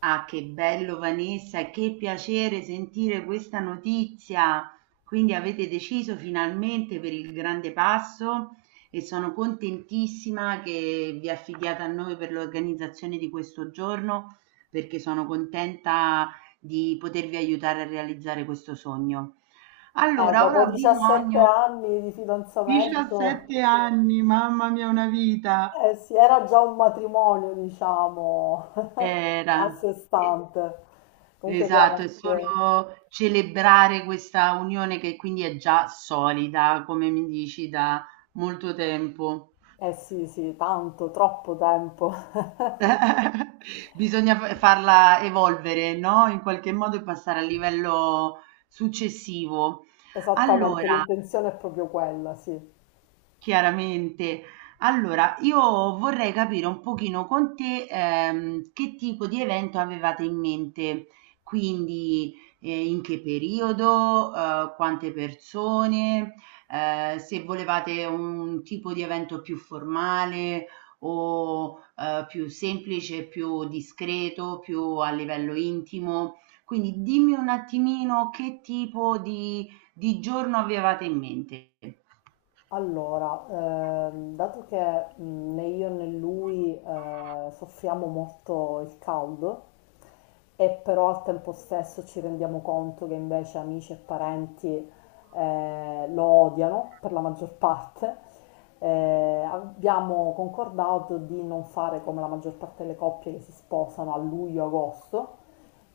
Ah, che bello Vanessa, che piacere sentire questa notizia. Quindi avete deciso finalmente per il grande passo e sono contentissima che vi affidiate a noi per l'organizzazione di questo giorno, perché sono contenta di potervi aiutare a realizzare questo sogno. Allora, Dopo ora ho 17 bisogno... anni di fidanzamento, 17 anni, mamma mia, una vita. eh sì, era già un matrimonio, diciamo, Era. a sé stante. Comunque, Esatto, è grazie. solo celebrare questa unione che quindi è già solida, come mi dici, da molto tempo. Eh sì, sì, tanto, troppo tempo. Bisogna farla evolvere, no? In qualche modo e passare al livello successivo. Esattamente, Allora, l'intenzione è proprio quella, sì. chiaramente. Allora, io vorrei capire un pochino con te che tipo di evento avevate in mente, quindi in che periodo, quante persone, se volevate un tipo di evento più formale o più semplice, più discreto, più a livello intimo. Quindi dimmi un attimino che tipo di giorno avevate in mente. Allora, dato che né io né lui soffriamo molto il caldo, e però al tempo stesso ci rendiamo conto che invece amici e parenti lo odiano per la maggior parte, abbiamo concordato di non fare come la maggior parte delle coppie che si sposano a luglio-agosto,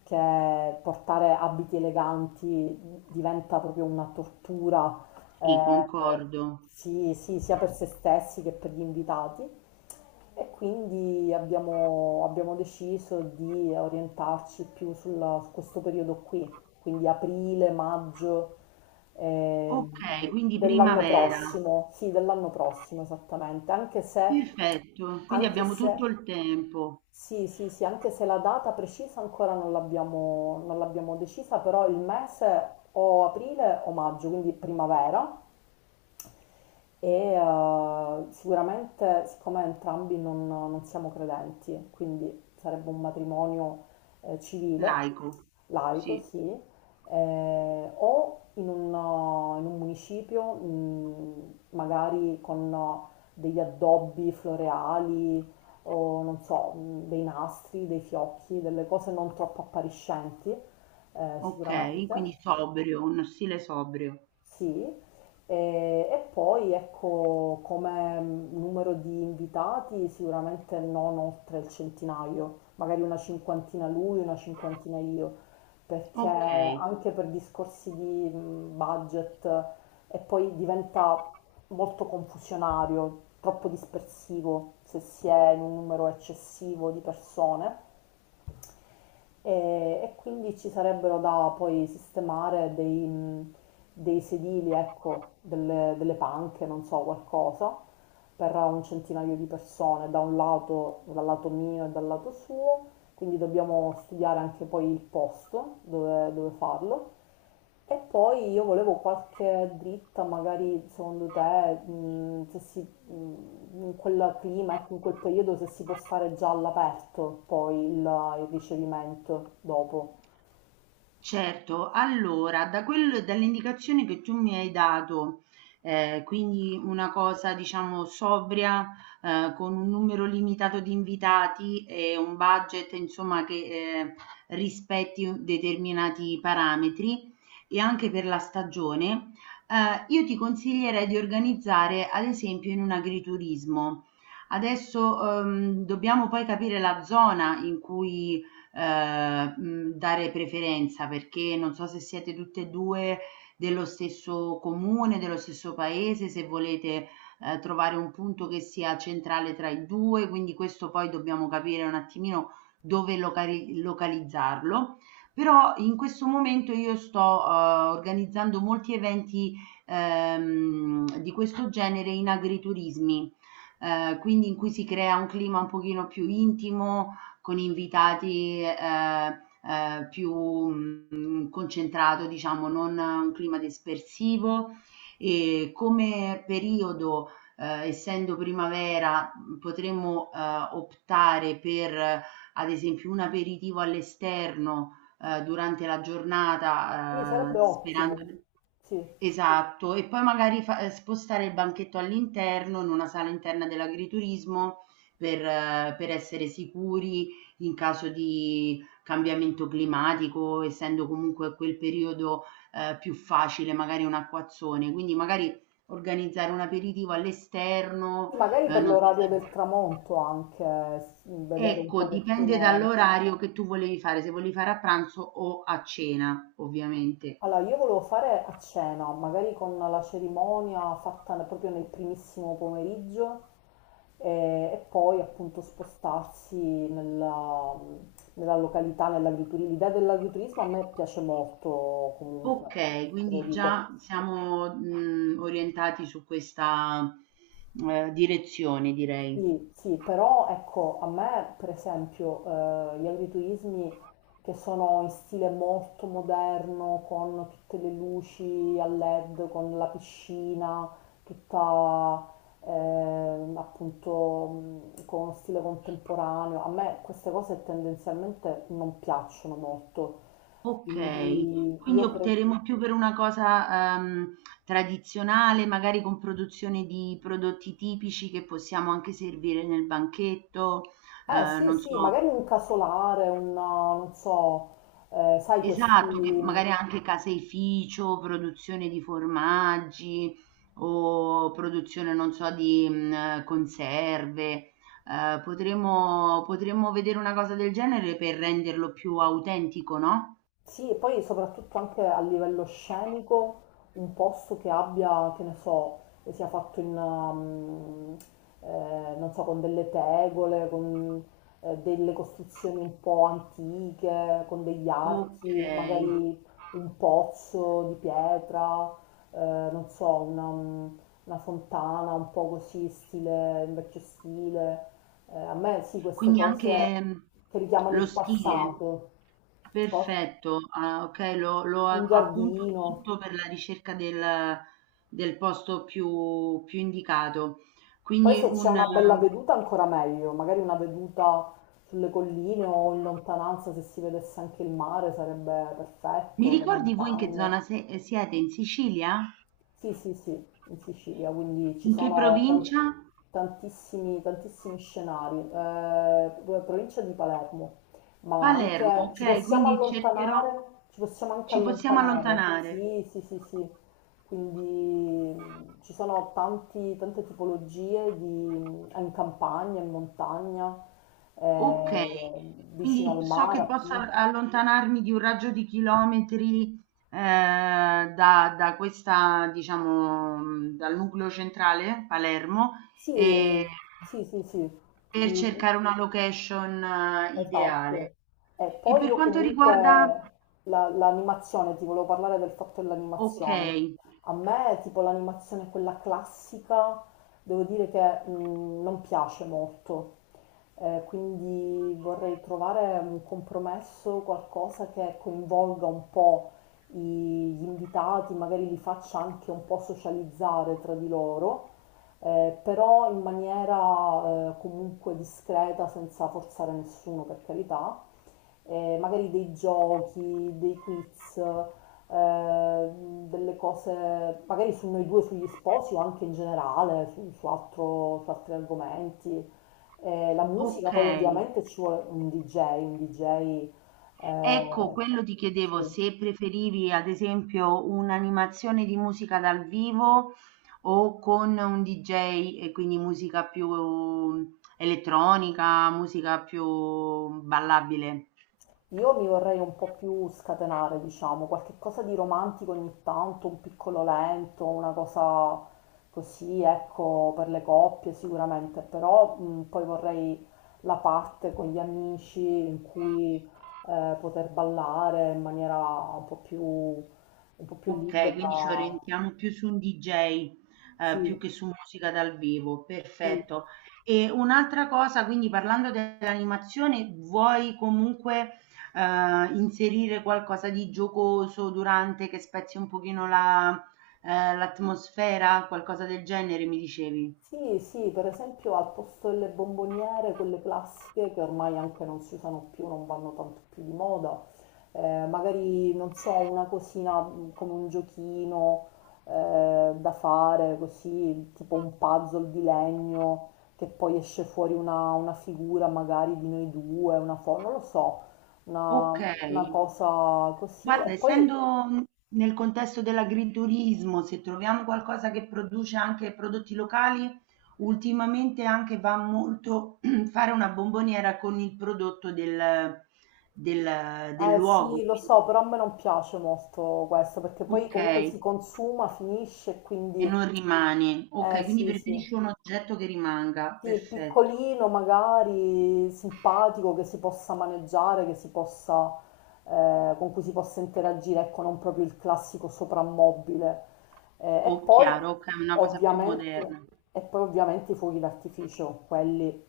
che portare abiti eleganti diventa proprio una tortura Sì, eh, concordo. sì, sì, sia per se stessi che per gli invitati e quindi abbiamo deciso di orientarci su questo periodo qui, quindi aprile, maggio eh, Ok, quindi dell'anno primavera. prossimo, sì, dell'anno prossimo esattamente, Perfetto, quindi anche abbiamo se, tutto il tempo. sì, sì, sì, anche se la data precisa ancora non l'abbiamo non l'abbiamo decisa, però il mese o aprile o maggio, quindi primavera. E sicuramente, siccome entrambi non siamo credenti, quindi sarebbe un matrimonio civile, Laico. laico, Sì, sì, o in un municipio, magari con degli addobbi floreali o non so, dei nastri, dei fiocchi, delle cose non troppo appariscenti, ok, quindi sicuramente. sobrio, uno stile sobrio. Sì, e, e poi ecco come numero di invitati sicuramente non oltre il centinaio, magari una cinquantina lui, una cinquantina io, perché Ok, anche per discorsi di budget e poi diventa molto confusionario, troppo dispersivo se si è in un numero eccessivo di persone e, e quindi ci sarebbero da poi sistemare dei sedili, ecco, delle panche, non so, qualcosa per un centinaio di persone, da un lato, dal lato mio e dal lato suo, quindi dobbiamo studiare anche poi il posto dove farlo. E poi io volevo qualche dritta, magari secondo te, se si, in quel clima, ecco, in quel periodo, se si può fare già all'aperto il ricevimento dopo. certo, allora da quel dall'indicazione che tu mi hai dato, quindi una cosa diciamo sobria, con un numero limitato di invitati e un budget insomma che, rispetti u determinati parametri e anche per la stagione, io ti consiglierei di organizzare ad esempio in un agriturismo. Adesso, dobbiamo poi capire la zona in cui dare preferenza, perché non so se siete tutte e 2 dello stesso comune, dello stesso paese, se volete, trovare un punto che sia centrale tra i 2, quindi questo poi dobbiamo capire un attimino dove localizzarlo. Però in questo momento io sto, uhm, organizzando molti eventi, di questo genere in agriturismi, quindi in cui si crea un clima un pochino più intimo, con invitati più concentrato, diciamo, non un clima dispersivo. E come periodo, essendo primavera, potremmo optare per, ad esempio, un aperitivo all'esterno durante la Sì, giornata, sarebbe sperando... ottimo. Sì. Esatto, e poi magari fa spostare il banchetto all'interno, in una sala interna dell'agriturismo per essere sicuri in caso di cambiamento climatico, essendo comunque quel periodo, più facile magari un acquazzone. Quindi magari organizzare un aperitivo all'esterno, Sì, magari per non si l'orario sa del tramonto anche, vedere un ecco, dipende pochettino. dall'orario che tu volevi fare, se volevi fare a pranzo o a cena, ovviamente. Allora, io volevo fare a cena, magari con la cerimonia fatta proprio nel primissimo pomeriggio e, poi appunto spostarsi nella, nella località, nell'agriturismo. L'idea dell'agriturismo a me piace molto comunque, Okay, te lo quindi dico. già siamo, mhmm, orientati su questa, direzione direi. Sì, sì, però ecco, a me per esempio gli agriturismi che sono in stile molto moderno, con tutte le luci a LED, con la piscina, tutta appunto con uno stile contemporaneo, a me queste cose tendenzialmente non piacciono molto, Okay, quindi quindi opteremo più per una cosa, tradizionale, magari con produzione di prodotti tipici che possiamo anche servire nel banchetto, eh sì, non sì, so. magari un casolare, una, non so, sai questi... Esatto, che magari anche caseificio, produzione di formaggi o produzione, non so, di mhmm, conserve. Potremmo vedere una cosa del genere per renderlo più autentico, no? Sì, e poi soprattutto anche a livello scenico, un posto che abbia, che ne so, che sia fatto non so, con delle tegole, con delle costruzioni un po' antiche, con degli archi, Okay, magari un pozzo di pietra, eh, non so, una fontana un po' così, stile, in vecchio stile. A me sì, queste quindi cose anche, mhmm, che richiamano lo il stile. passato. Cosa? Perfetto, ah, okay, lo lo Un a appunto giardino. tutto per la ricerca del posto più indicato. Poi Quindi se c'è un una bella veduta ancora meglio, magari una veduta sulle colline o in lontananza se si vedesse anche il mare sarebbe mi perfetto, le ricordi voi in che montagne. zona siete? In Sicilia? Sì, sì, sì, in Sicilia, quindi In che provincia? tantissimi, tantissimi scenari. Provincia di Palermo, ma Palermo, anche ci ok, possiamo quindi cercherò, allontanare, ci possiamo anche ci possiamo allontanare. allontanare. Sì, sì, sì, sì. Quindi ci sono tante tipologie in campagna, in montagna, Ok, eh, vicino quindi al so mare, che posso appunto. allontanarmi di un raggio di chilometri da, da questa, diciamo, dal nucleo centrale, Palermo, e- Sì, sì, sì, sì. Sì, per cercare una location esatto. ideale. E E poi per io quanto comunque riguarda, l'animazione, ti volevo parlare del fatto ok. dell'animazione. A me tipo l'animazione quella classica, devo dire che non piace molto. Quindi vorrei trovare un compromesso, qualcosa che coinvolga un po' i- gli invitati, magari li faccia anche un po' socializzare tra di loro però in maniera comunque discreta, senza forzare nessuno per carità, magari dei giochi, dei quiz, eh, delle cose, magari su noi due, sugli sposi o anche in generale, su, su altri argomenti. La musica poi Okay. ovviamente ci vuole un DJ, un DJ... Ecco, eh, quello ti chiedevo sì. se preferivi ad esempio un'animazione di musica dal vivo o con un DJ e quindi musica più elettronica, musica più ballabile. Io mi vorrei un po' più scatenare, diciamo, qualche cosa di romantico ogni tanto, un piccolo lento, una cosa così, ecco, per le coppie sicuramente, però poi vorrei la parte con gli amici in cui poter ballare in maniera un po' più Okay, quindi ci libera. orientiamo più su un DJ, Sì, più che su musica dal vivo, sì. perfetto. E un'altra cosa, quindi parlando dell'animazione, vuoi comunque, inserire qualcosa di giocoso durante, che spezzi un pochino la l'atmosfera? Qualcosa del genere mi dicevi? Sì, sì, per esempio al posto delle bomboniere, quelle classiche che ormai anche non si usano più, non vanno tanto più di moda, magari non so, una cosina come un giochino da fare così, tipo un puzzle di legno che poi esce fuori una figura magari di noi due, una foto, non lo so, una, una Okay. cosa così e Guarda, poi essendo nel contesto dell'agriturismo, se troviamo qualcosa che produce anche prodotti locali, ultimamente anche va molto fare una bomboniera con il prodotto del, del eh luogo. sì, lo so, Quindi, però a me non piace molto questo perché poi ok, comunque si e consuma, finisce, quindi non rimane. eh Ok, quindi sì, sì. preferisco un oggetto che rimanga. Sì, Perfetto. piccolino, magari simpatico, che si possa maneggiare, con cui si possa interagire, ecco, non proprio il classico soprammobile. Eh, e O poi chiaro, ok, una cosa più ovviamente, moderna. e poi ovviamente i fuochi d'artificio, quelli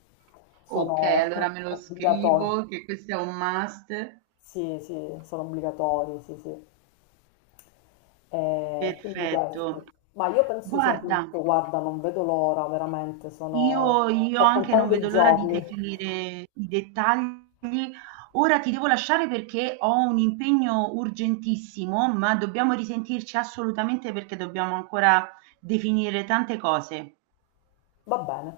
Ok, sono allora me lo obbligatori. scrivo che questo è un must. Sì, sì, sono obbligatori, sì, sì. E quindi Perfetto. questo. Ma io penso sia Guarda. tutto, guarda, non vedo l'ora, veramente, sono... Io sto anche non contando i vedo l'ora di giorni. definire i dettagli. Ora ti devo lasciare perché ho un impegno urgentissimo, ma dobbiamo risentirci assolutamente perché dobbiamo ancora definire tante cose. Va bene.